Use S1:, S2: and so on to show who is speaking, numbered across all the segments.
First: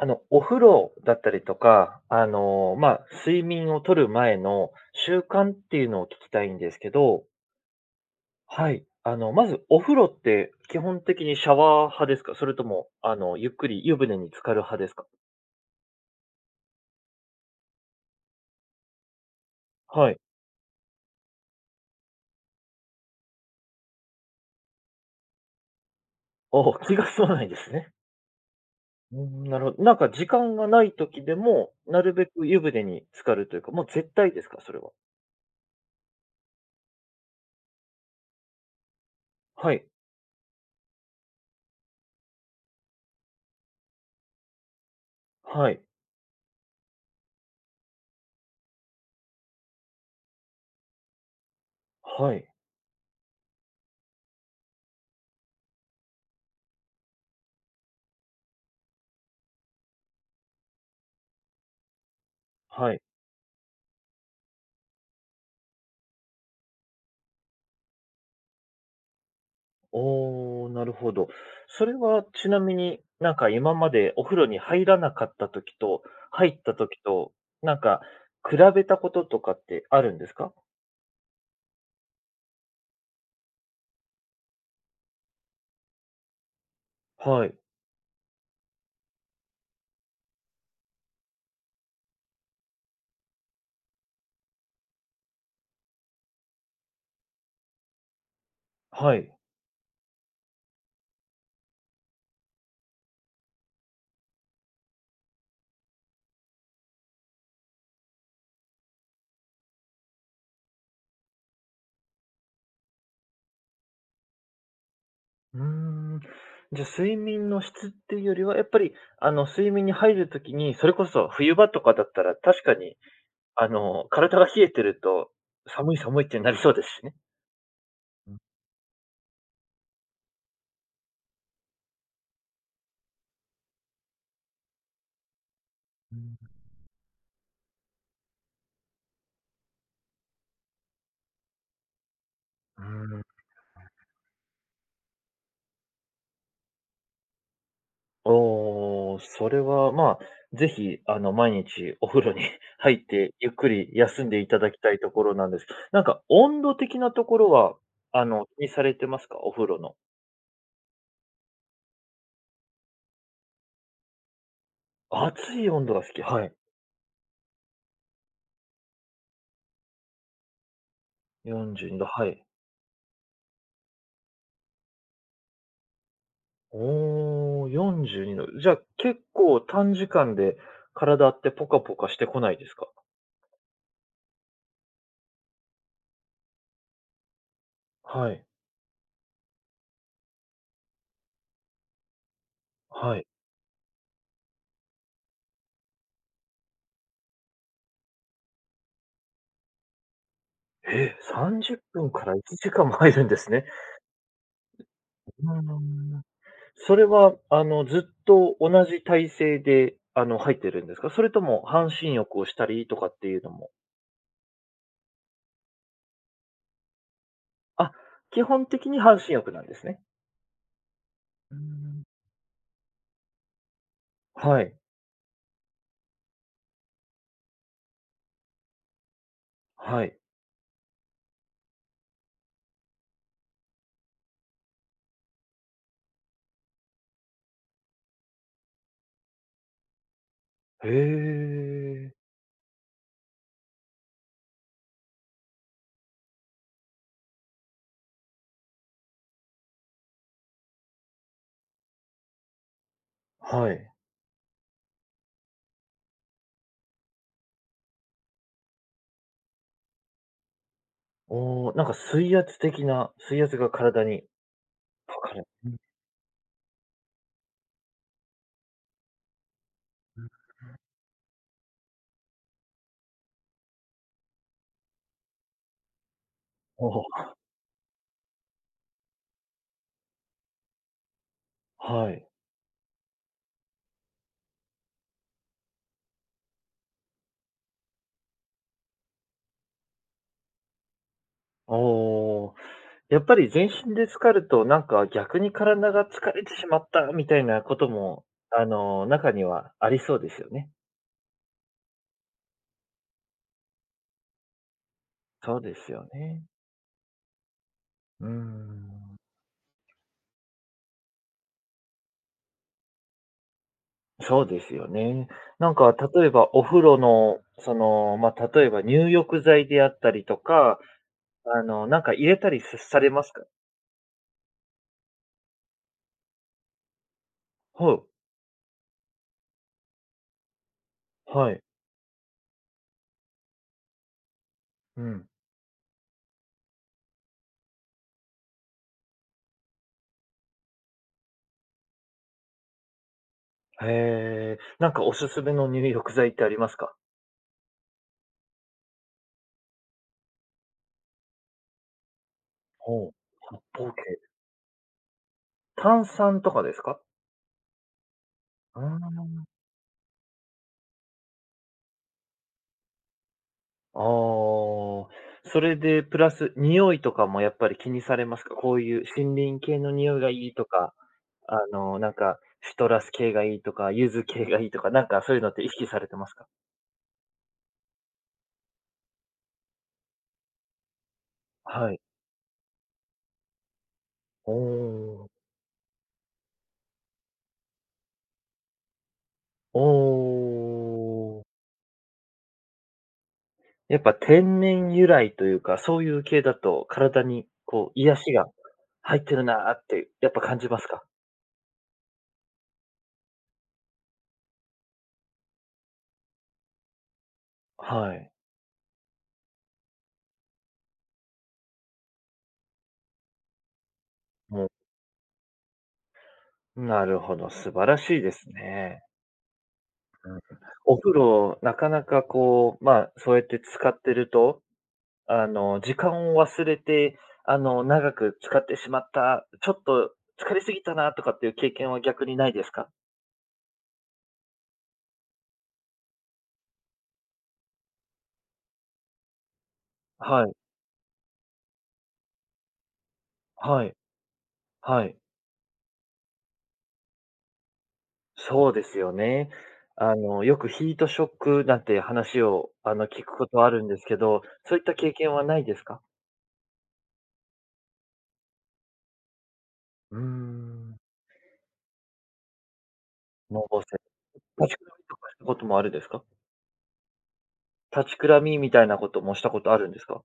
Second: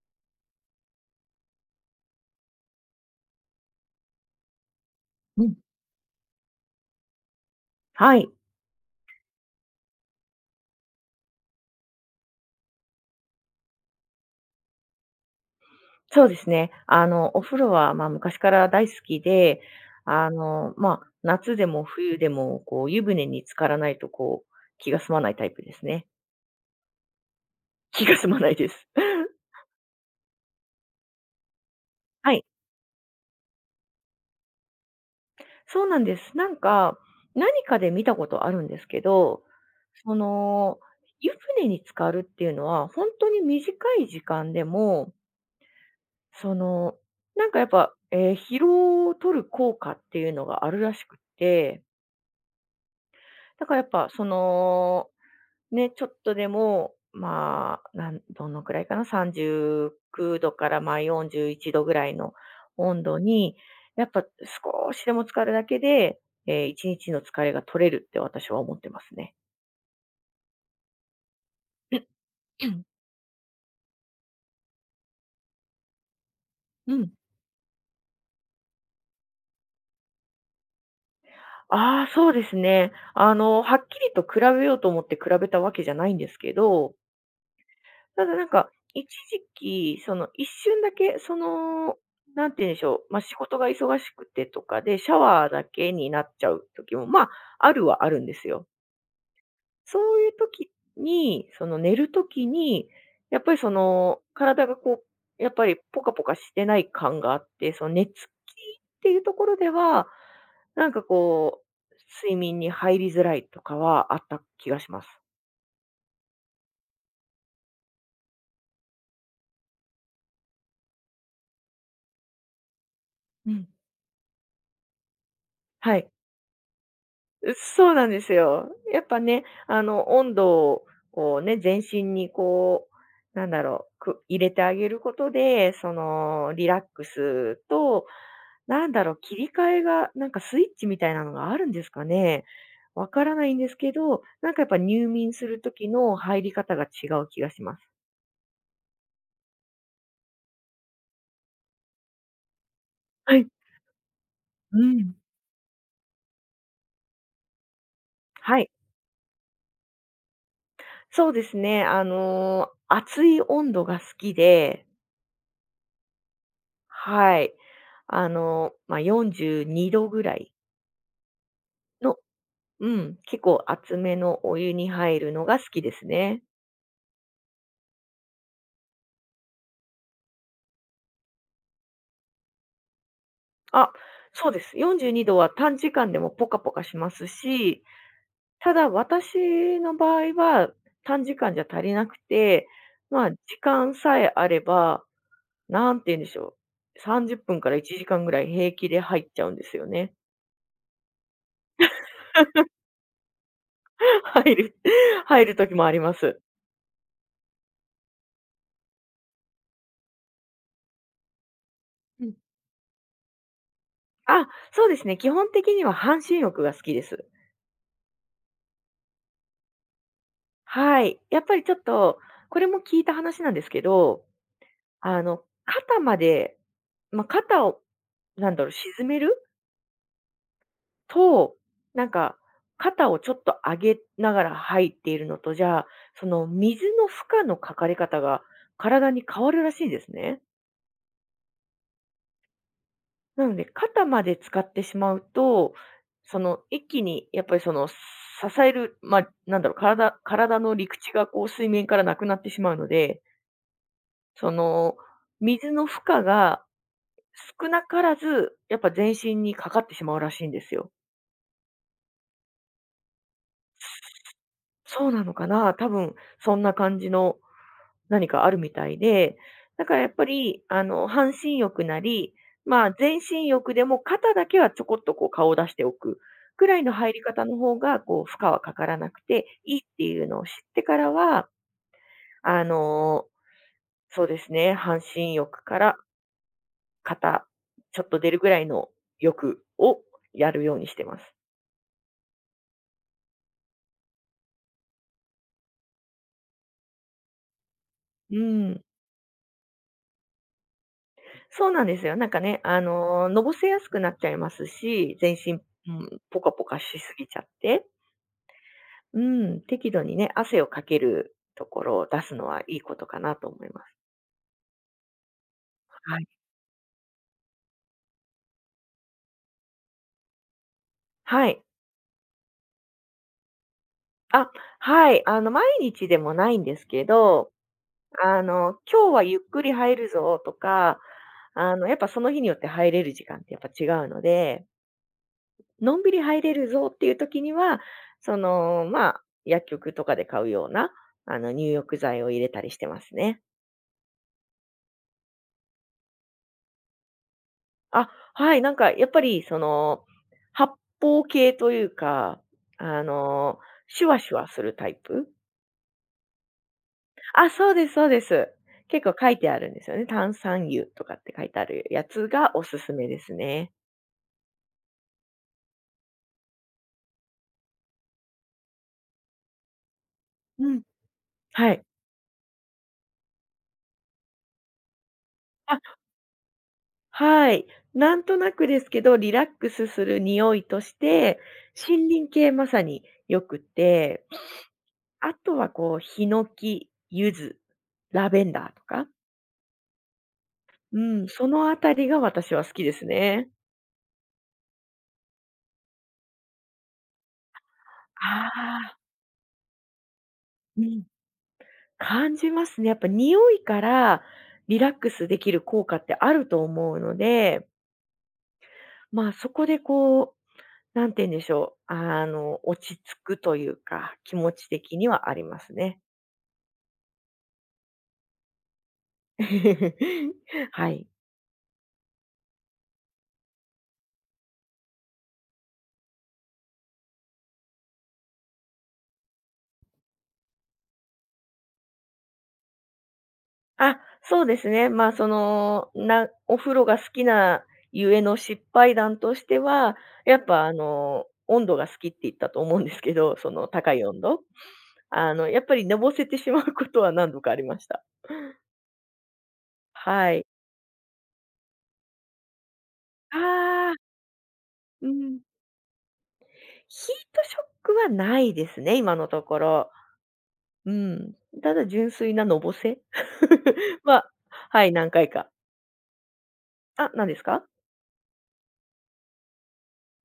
S1: お風呂だったりとか、まあ、睡眠をとる前の習
S2: う
S1: 慣
S2: ん、
S1: っていうのを聞きたいんですけど、
S2: はい、
S1: はい。まずお風呂って基本的にシャワー派ですか？それとも、ゆっくり湯船に浸かる派ですか？
S2: そうですね。お風呂は、昔から大好きで、
S1: はい。
S2: 夏でも冬でも、湯船に浸からないと、気が済まないタイプですね。
S1: お、気が済まないですね。
S2: 気が済まないです。
S1: う ん、なるほど。なんか時間がない時でも、なるべ
S2: はい、
S1: く湯船に浸かるというか、もう絶対ですか？それは。
S2: そうなんです。なんか、何かで見たことあるんですけど、
S1: はい。
S2: その、湯船に浸かるっていうのは、本当に短い時間でも、
S1: はい。
S2: その、なんかやっぱ、疲労を取る効果っていうのがあるらしくって、
S1: はい。
S2: だからやっぱその、ね、ちょっとでも、まあ、なんどのくらいかな、39度からまあ41度ぐらいの
S1: はい。
S2: 温度に、やっぱ少しでも浸かるだけで、一日の疲れが取れるって私は思ってますね。
S1: おお、なるほど。それはちなみ に、なんか今までお風呂に入らなかった時と、入った
S2: う
S1: 時
S2: ん。
S1: と、なんか比べたこととかってあるんですか？
S2: ああ、そうですね。はっきりと比べようと思って比べたわけじゃないんですけど、
S1: はい。
S2: ただなんか、一時期、その一瞬だけ、その、なんて言うんでしょう、まあ、仕事が忙しくてとかで、シャワーだけになっちゃう時も、まあ、あるはあるんですよ。
S1: はい。
S2: そういう時に、その寝る時に、やっぱりその、体がやっぱりポカポカしてない感があって、その寝つきっていうところでは、なんかこう、睡眠に入りづらいとかはあった気がします。
S1: うーん。じゃ、睡眠の質っていうよりは、やっぱり、睡眠に入る時に、それこそ冬場とかだったら、確かに、
S2: うん。
S1: 体が冷えてると、寒
S2: は
S1: い
S2: い。
S1: 寒いってなりそうですしね。
S2: そうなんです
S1: うん、
S2: よ。やっぱね、温度をこうね、全身に入れてあげることで、その、
S1: う
S2: リラックスと、切り替えが、なんかスイッチみたいなのがあるんですかね。わ
S1: ん。
S2: からないんですけど、なんかやっぱ入眠する時の入り方が違う気がします。
S1: おお、それは、まあ、ぜひ、毎日お風呂に 入って、
S2: はい。
S1: ゆっくり休んでいただき
S2: う
S1: たいと
S2: ん。
S1: ころなんです。なんか、温度的なところは、
S2: は
S1: 気に
S2: い。
S1: されてますか？お風呂の。
S2: そうですね。熱い温度が好きで、
S1: 熱い温度が好き。はい。
S2: はい。まあ、42度ぐらい
S1: 42度、
S2: の、
S1: はい。
S2: うん、結構熱めのお湯に入るのが好きですね。
S1: おお、42度。じゃあ、結構短時間で体ってポカポカしてこないですか？
S2: あ、そうです。42度は短時間でもポカポカしますし、
S1: はい、
S2: ただ私の場合は短時間じゃ足りなくて、
S1: は
S2: ま
S1: い。
S2: あ、時間さえあれば、なんて言うんでしょう。30分から1時間ぐらい平気で入っちゃうんですよね。
S1: え、30分から1時間も入るんですね。
S2: 入る、入
S1: う
S2: る時もありま
S1: ーん。
S2: す。
S1: それは、ずっと同じ体勢で、入ってるんですか？それとも半身
S2: うん。
S1: 浴をしたりとかっていうのも。
S2: あ、そうですね。基本的には半身浴が好きです。
S1: あ、基本的に半身浴なんですね。
S2: はい。やっ
S1: う
S2: ぱ
S1: ー
S2: りちょっ
S1: ん。
S2: と、これも聞いた話なんですけど、
S1: はい、
S2: 肩まで、まあ、肩を、沈める
S1: はい。
S2: と、なんか、肩をちょっと上げながら入っているのとじゃあ、その水の負荷のかかり方が体に変わるらしいんですね。
S1: へえ。
S2: なので、肩まで使ってしまうと、その一気にやっぱりその支える、まあ、体の陸地がこう水面からなくなってしまうので、
S1: はい。
S2: その、水の負荷が少なからず、やっぱ全身にかかってしまうらしいんですよ。
S1: おお、なんか水圧的な水圧が体に
S2: そう
S1: か
S2: な
S1: か
S2: のか
S1: る。う
S2: な、
S1: ん。
S2: 多分そんな感じの何かあるみたいで、だからやっ
S1: う
S2: ぱ
S1: ん。
S2: り、半身浴なり、まあ、全身浴でも肩だけはちょこっとこう顔を出しておくくらい
S1: お
S2: の
S1: お、
S2: 入り方の方が、こう負荷はかからなくていいっていうのを知ってからは、
S1: はい。
S2: あの、そうですね、半身浴から肩、ちょっと出るぐらいの欲をやるようにしてます。
S1: おお、やっぱり全身で浸かると、なんか逆に体が疲れてしまったみたいなことも、
S2: うん。
S1: 中にはありそうですよね。
S2: そうなんですよ。なんかね、のぼせやすくなっちゃいますし、全身、う
S1: そうですよ
S2: ん、ポ
S1: ね。
S2: カポカしすぎちゃって、
S1: うーん、
S2: うん、適度にね、汗をかけるところを出すのはいいことかなと思います。
S1: そうですよね。なんか
S2: は
S1: 例
S2: い。
S1: えばお風呂の、ま、あ例えば入浴剤であったりとか、
S2: はい。
S1: なんか入れたりさされますか？
S2: あ、はい。毎日でもないんですけど、
S1: ほう、
S2: 今日はゆっくり入るぞとか、
S1: はい、
S2: やっぱその日によって入れる時間ってやっぱ違うので、
S1: うん。
S2: のんびり入れるぞっていう時には、その、まあ、薬局とかで買うような、入浴剤を入れたりしてますね。
S1: へえ、なんかおすすめの入浴剤ってありますか？
S2: あ、はい、なんかやっぱりその、発泡系というか、あ
S1: ほう、
S2: の、
S1: 発泡系。
S2: シュワシュワするタイプ、
S1: 炭酸とかですか？
S2: あ、そうですそうです。
S1: うー
S2: 結構書い
S1: ん。
S2: てあるんですよね。炭酸油とかって書いてあるやつがおすすめですね。
S1: ああ、それでプラス、匂いとかもやっぱり気にされますか？こういう森林系の匂いがいいと
S2: うん。
S1: か、
S2: はい。
S1: なんか、シトラス系がいいとか、柚子系がいいとか、なんかそういうのって意識されてますか？
S2: はい。なんとなくですけど、リラックスする匂いとして、
S1: はい。
S2: 森林系まさに良くて、
S1: おお、
S2: あとはこう、ヒノキ、ユズ、ラベンダーとか、
S1: お
S2: うん、
S1: お。
S2: そのあたりが私は好きですね。
S1: やっぱ天然由来というか、そういう系だと体にこう癒しが
S2: ああ、
S1: 入ってるなーってやっぱ感じま
S2: う
S1: す
S2: ん、
S1: か？
S2: 感じますね。やっぱ匂いからリラックスできる効果ってあると思うので、
S1: はい。
S2: まあそこでこう、なんて言うんでしょう、落ち着くというか、気持ち
S1: も
S2: 的にはありますね。
S1: う、なるほど、素晴らしいですね。うん。
S2: は
S1: お
S2: い。
S1: 風呂、なかなかこう、まあ、そうやって使ってると、時間を忘れて、長く使ってしまった、ちょっと疲れすぎたなとかっていう経験は逆にないですか？
S2: あ、そうですね。まあ、その、お風呂が好きなゆえの失敗談としては、やっ
S1: はい、
S2: ぱあの、温度が好きって言ったと思うんですけど、その
S1: は
S2: 高
S1: い、
S2: い温度。
S1: はい。
S2: やっぱりのぼせてしまうことは何度かありました。
S1: そうですよね。
S2: はい。
S1: よくヒートショックなんて話を、聞く
S2: あ
S1: ことあるん
S2: あ、
S1: ですけど、そういった
S2: う
S1: 経験
S2: ん。
S1: はないですか？
S2: ヒートショックはないですね、今のところ。
S1: うー
S2: う
S1: ん。
S2: ん。ただ純粋なのぼせ
S1: のぼせ
S2: は、
S1: 立ち
S2: は
S1: く
S2: い、
S1: らみ
S2: 何
S1: と
S2: 回
S1: かした
S2: か。
S1: こともあるですか？
S2: あ、何ですか。
S1: 立ちくらみみたいなこともしたことあるんですか？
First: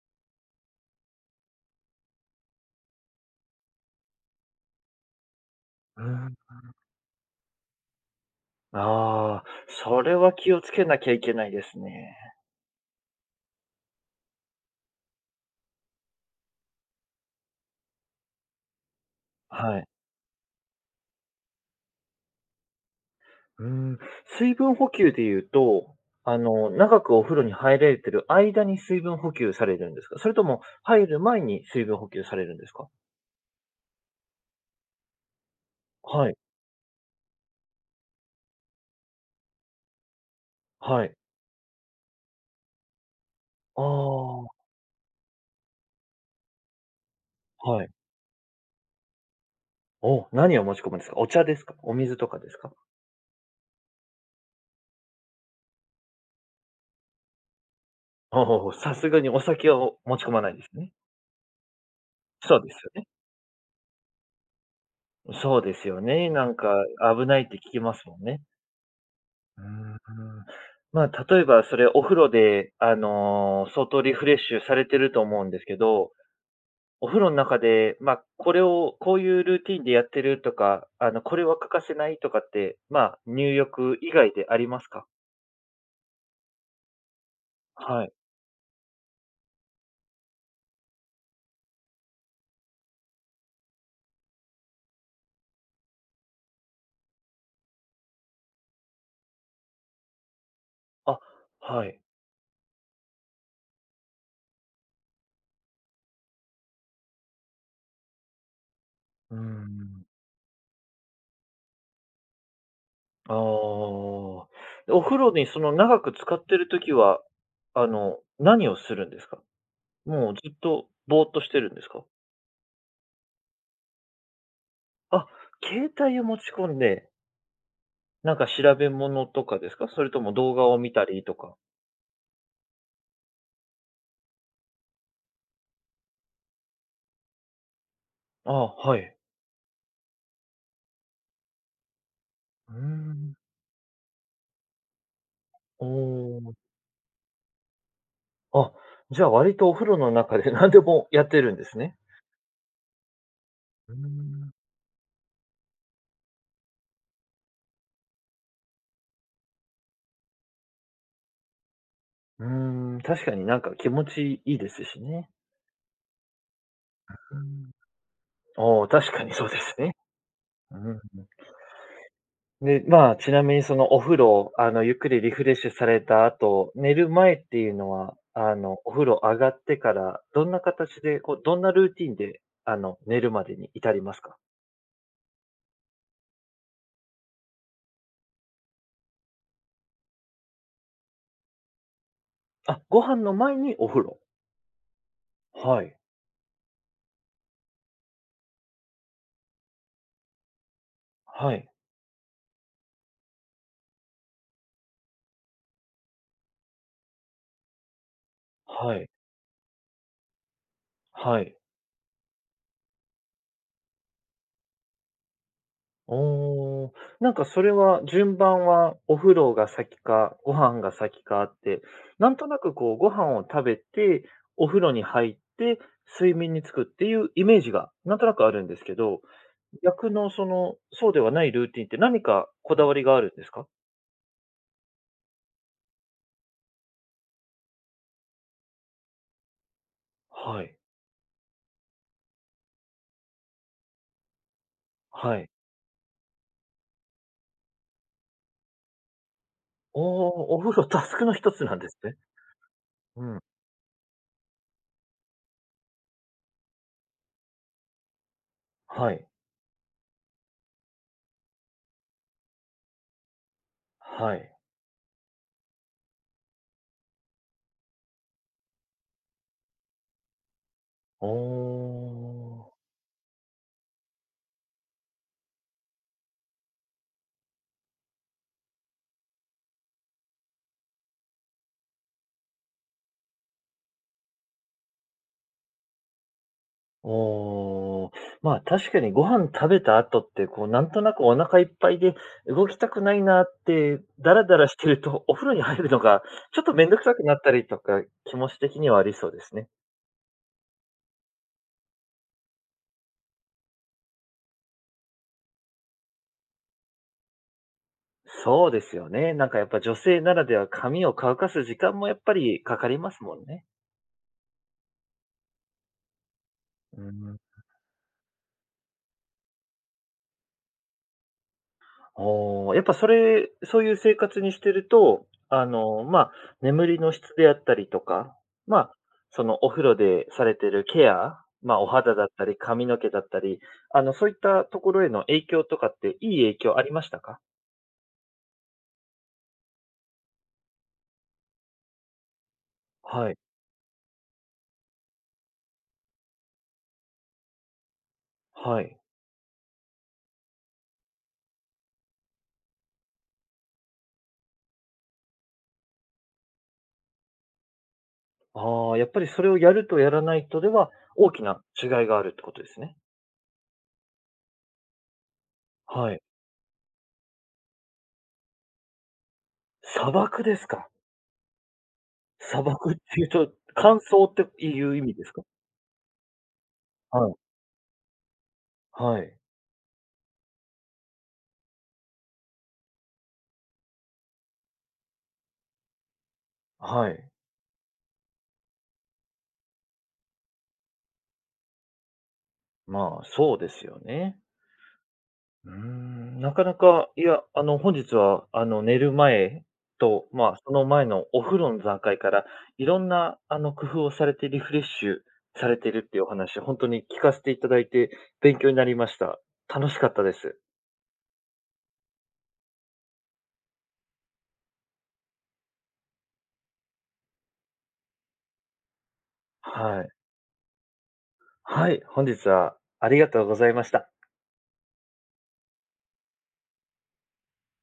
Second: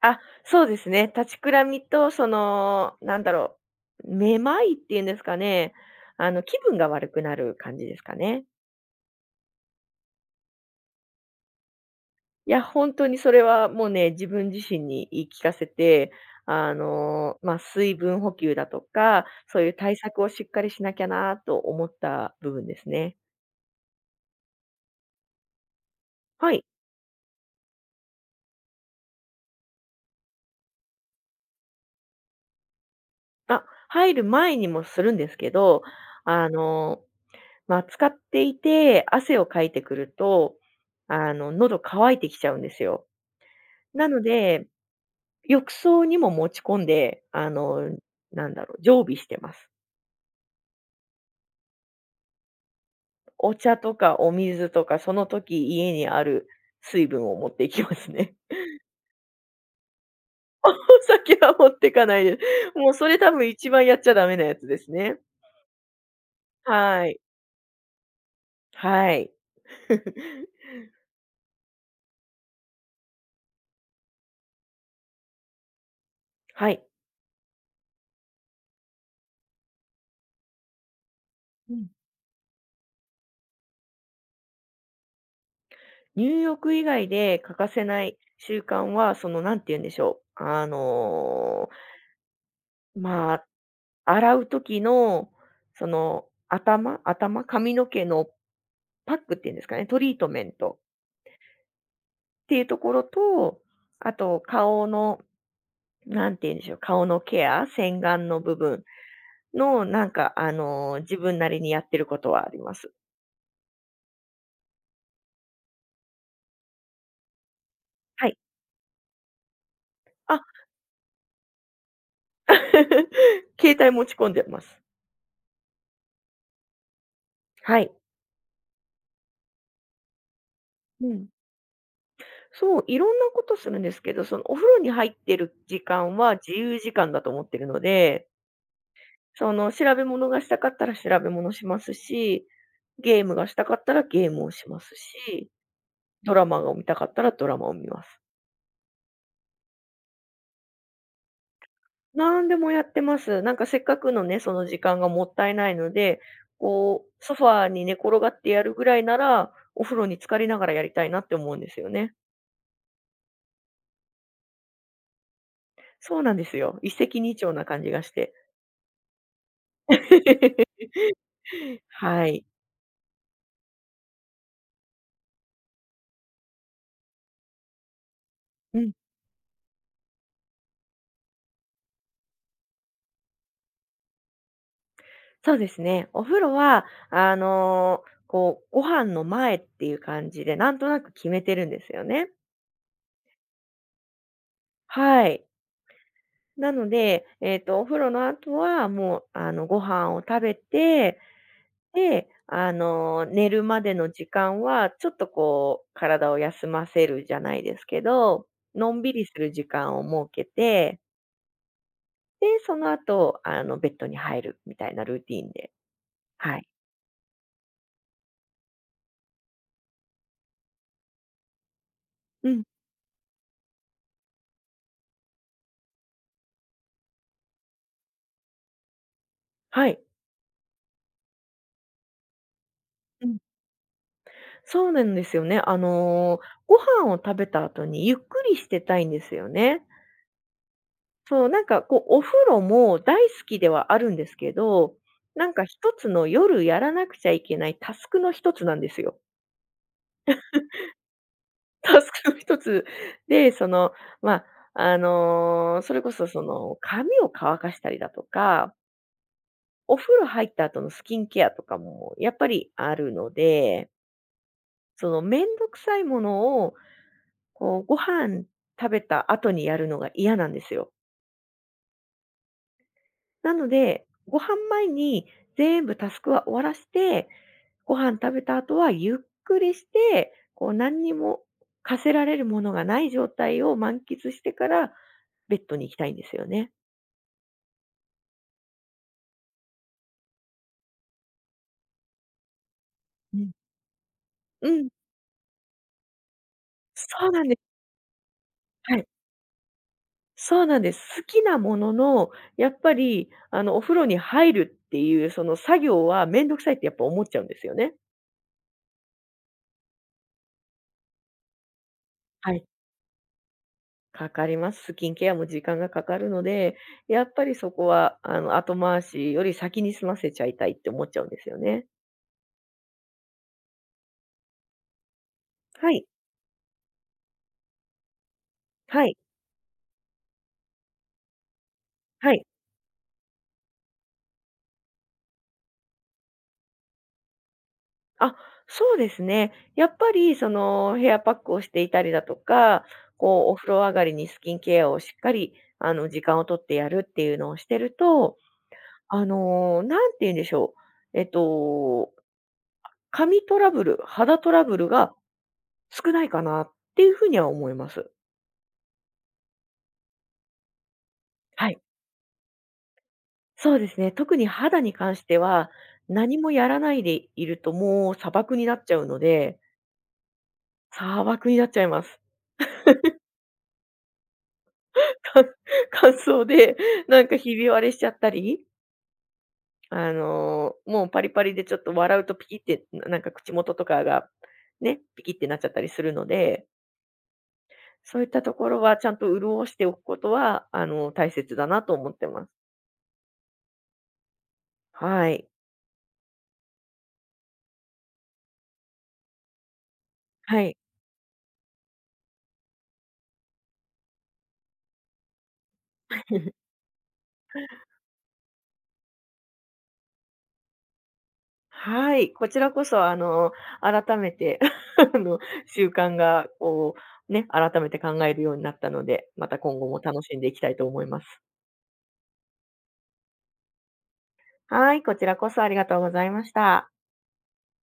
S2: あ、そうですね。立ちくらみと、その、めまいっていうんですかね、
S1: うーん。
S2: 気分が悪くなる感じですかね。
S1: ああ、それは気をつけなきゃいけないですね。
S2: いや、本当にそれはもうね、自分自身に言い聞かせて、まあ、水分補給だとか、そういう
S1: はい。
S2: 対策をしっかりしなきゃなと思った部分ですね。
S1: うん、水分補給で言うと、
S2: はい。
S1: 長くお風呂に入られてる間に水分補給されるんですか？それとも入る前に水分補給されるんですか？
S2: あ、入る前にもするんですけど、
S1: はい、
S2: あの、使っていて、汗をかいてくると、
S1: はい。
S2: 喉乾いてきちゃうんですよ。
S1: あ
S2: なの
S1: あ、
S2: で、浴槽にも持ち込んで、
S1: はい。
S2: 常備してます。
S1: お、何を持ち込むんですか？お茶ですか？お水とかですか？
S2: お茶とかお水とか、その時家にある水分を持っていきますね。
S1: お お、さすがにお酒を持ち込まないで
S2: お
S1: すね。
S2: 酒は持ってかないで
S1: そうです
S2: す、もう
S1: よ
S2: そ
S1: ね。
S2: れ多分一番やっちゃダメなやつですね。
S1: そうですよね。なんか
S2: はい。
S1: 危ないって聞きますもんね。
S2: はい。
S1: うーん。まあ、例えばそれお風呂で、相当リフレッシュされてると思うんですけど、
S2: はい。
S1: お風呂の中で、まあ、これをこういうルーティンでやってるとか、これは欠
S2: う
S1: か
S2: ん。
S1: せないとかって、まあ、入浴以外でありますか？
S2: 入浴以外で欠かせな
S1: はい。
S2: い習慣は、その、なんて言うんでしょう、まあ、洗う時の、その、頭、髪の毛のパックっていうんですかね、トリートメント
S1: あ、はい。
S2: っていうところと、あと顔の、なんて言うんでしょう、顔のケア、洗顔の部分
S1: うー
S2: の、な
S1: ん。
S2: んか、自分なりにやってることはあります。
S1: ああ。お風呂に長く使ってる時は、
S2: はい。
S1: 何をするんですか？もう
S2: あ、
S1: ずっとぼーっとしてるんですか？
S2: 携帯持ち込んでます。
S1: あ、携帯を持ち込んで
S2: はい。
S1: なんか調べ物とかですか？それとも動画を見た
S2: う
S1: り
S2: ん。
S1: とか。
S2: そう、いろんなことするんですけど、そのお風呂に入ってる時間は自由時間だと思ってるので、
S1: ああ、はい。
S2: その調べ物がしたかったら調べ物しますし、
S1: うー
S2: ゲーム
S1: ん。
S2: がしたかったらゲームをしますし、
S1: お
S2: ドラ
S1: お。
S2: マが見たかったらドラマを見ます。
S1: あ、じゃあ割とお風呂の中で 何でもやってるんですね。
S2: なんでもやってます。なんかせっ
S1: うー
S2: かくのね、そ
S1: ん。
S2: の時間がもったいないので、こう、ソファーに寝転がってやるぐらいなら、お風呂に浸かりながらやりたいなって思うんですよね。
S1: うーん、確かになんか気持ちいいですしね。
S2: そうなんですよ。一石二
S1: う
S2: 鳥な
S1: ん。
S2: 感じがして。
S1: おお、確かにそうですね。う ん、うん。
S2: はい。
S1: で、まあ、ちなみにそのお風呂、ゆっくりリフレッシュされた後、寝る前っていうのは、
S2: う
S1: お
S2: ん。
S1: 風呂上がってから、どんな形で、こう、どんなルーティンで、寝るまでに至りますか？
S2: そうですね。お風呂は、こう、ご飯の前っていう感じで、なんとなく決めてるんですよね。
S1: あ、ご飯の前にお風呂。
S2: はい。
S1: はい。
S2: なので、えっと、お風呂の後はもう、ご飯を食べて、
S1: はい。
S2: で、寝るまでの時間は、ちょっとこう、体を休ませるじゃないですけど、の
S1: は
S2: ん
S1: い。
S2: びりする時間を設けて、
S1: はい。
S2: で、その後、ベッドに入るみたいなルーティンで、はい。
S1: おー。なんかそれは、順番はお風呂が先か、ご飯が先かって、なんと
S2: う
S1: な
S2: ん、
S1: くこう、ご飯を食べて、お風呂に入って、睡眠につくっていうイメージが、なんとなくあるんですけど、
S2: はい。
S1: 逆のそうではないルーティンって何かこだわりがあ
S2: う
S1: るん
S2: ん、
S1: ですか？
S2: そうなんですよね。ご飯を食べた後にゆっくりしてたいんですよね。
S1: はい。
S2: そう、なんかこう、お風呂も大好きではあるんですけど、
S1: は
S2: な
S1: い。
S2: んか一つの夜やらなくちゃいけないタスクの一つなんですよ。
S1: おお、お風呂タスクの一つなん です
S2: タス
S1: ね。
S2: クの一つ
S1: うん。
S2: で、その、まあ、それこそその、髪を乾かしたりだとか、
S1: はい。
S2: お風呂入った後のスキンケアとかもやっぱりあるので、
S1: はい。
S2: そのめんどくさいものを、こう、ご飯食べた後にやるのが嫌なんですよ。
S1: おお。
S2: なので、ご飯前に全部タスクは終わらして、ご飯食べた後はゆっくりして、こう何にも課せられるものがない状態を満喫してから、ベッドに行きたいんですよね。
S1: おお、まあ、確かにご飯食べた後って、こう、なんとなくお腹いっぱいで動きたくない
S2: う
S1: な
S2: ん。
S1: って、ダラダ
S2: う
S1: ラして
S2: ん、
S1: ると、お風呂に入るのがちょっとめんどくさく
S2: そう
S1: なっ
S2: なん
S1: た
S2: で
S1: り
S2: す。
S1: とか、気持ち的に
S2: は
S1: はあ
S2: い。
S1: りそうですね。
S2: そうなんです。好きなものの、やっぱり、お風呂に入るっていう、その作業はめんどくさいってやっぱ思っちゃうんですよね。
S1: そうですよね。なんかやっぱ女性ならでは髪を乾かす時間もやっぱ
S2: は
S1: り
S2: い。
S1: かかりますもんね。
S2: かかります。スキンケアも時間がかかるので、
S1: う
S2: やっ
S1: ん。
S2: ぱりそこは、後回しより先に済ませちゃいたいって思っちゃうんですよね。
S1: おあ、やっぱそれそういう生活にしてると、
S2: はい。
S1: まあ、眠りの質であったりとか、まあ、
S2: はい。
S1: そのお風呂でされてるケア、まあ、お肌だっ
S2: はい。
S1: たり髪の毛だったり、そういったところへの影響とかって、いい影響ありましたか？
S2: あ、そうですね。やっぱり、その、ヘアパックをしていたりだとか、
S1: はい、
S2: こう、お風呂上がりにスキンケアをしっかり、時間をとってやるっていうのをしてると、
S1: はい。
S2: なんて言うんでしょう。えっと、髪トラブル、肌トラブルが少ないかなっていうふうには思います。
S1: ああ、やっぱりそれをやるとやらないとでは、大きな
S2: はい。
S1: 違いがあるってことですね。
S2: そうですね。特に肌に関しては、
S1: はい。
S2: 何もやらないでいるともう砂漠になっちゃうので、
S1: 砂漠ですか？
S2: 砂漠になっちゃいます。
S1: 砂漠っていうと、乾燥っていう意味ですか？
S2: 乾燥で、
S1: は
S2: なん
S1: い、
S2: かひび割れしちゃったり、
S1: はい、
S2: もうパリパリでちょっと笑うとピキって、なんか口元とかがね、ピキってなっちゃったりするので、
S1: はい。
S2: そういったところはちゃんと潤しておくことは、大切だなと思ってます。
S1: まあ、そうですよね。
S2: はい。
S1: うーん、なかなか、いや、本日は、寝る前と、まあ、
S2: は
S1: そ
S2: い。
S1: の前のお風呂の段階から、いろんな、工夫をされてリフレッシュされてるっていうお話、本当に聞かせていただいて勉強になりました。楽しかったです。
S2: はい、こちらこそ、改めて あの、習慣が、こう、ね、改めて考えるようになったので、また今後も
S1: はい。
S2: 楽しんでいきたいと思います。
S1: はい、本日はありがとうございました。
S2: はい、こちらこそありがとうございました。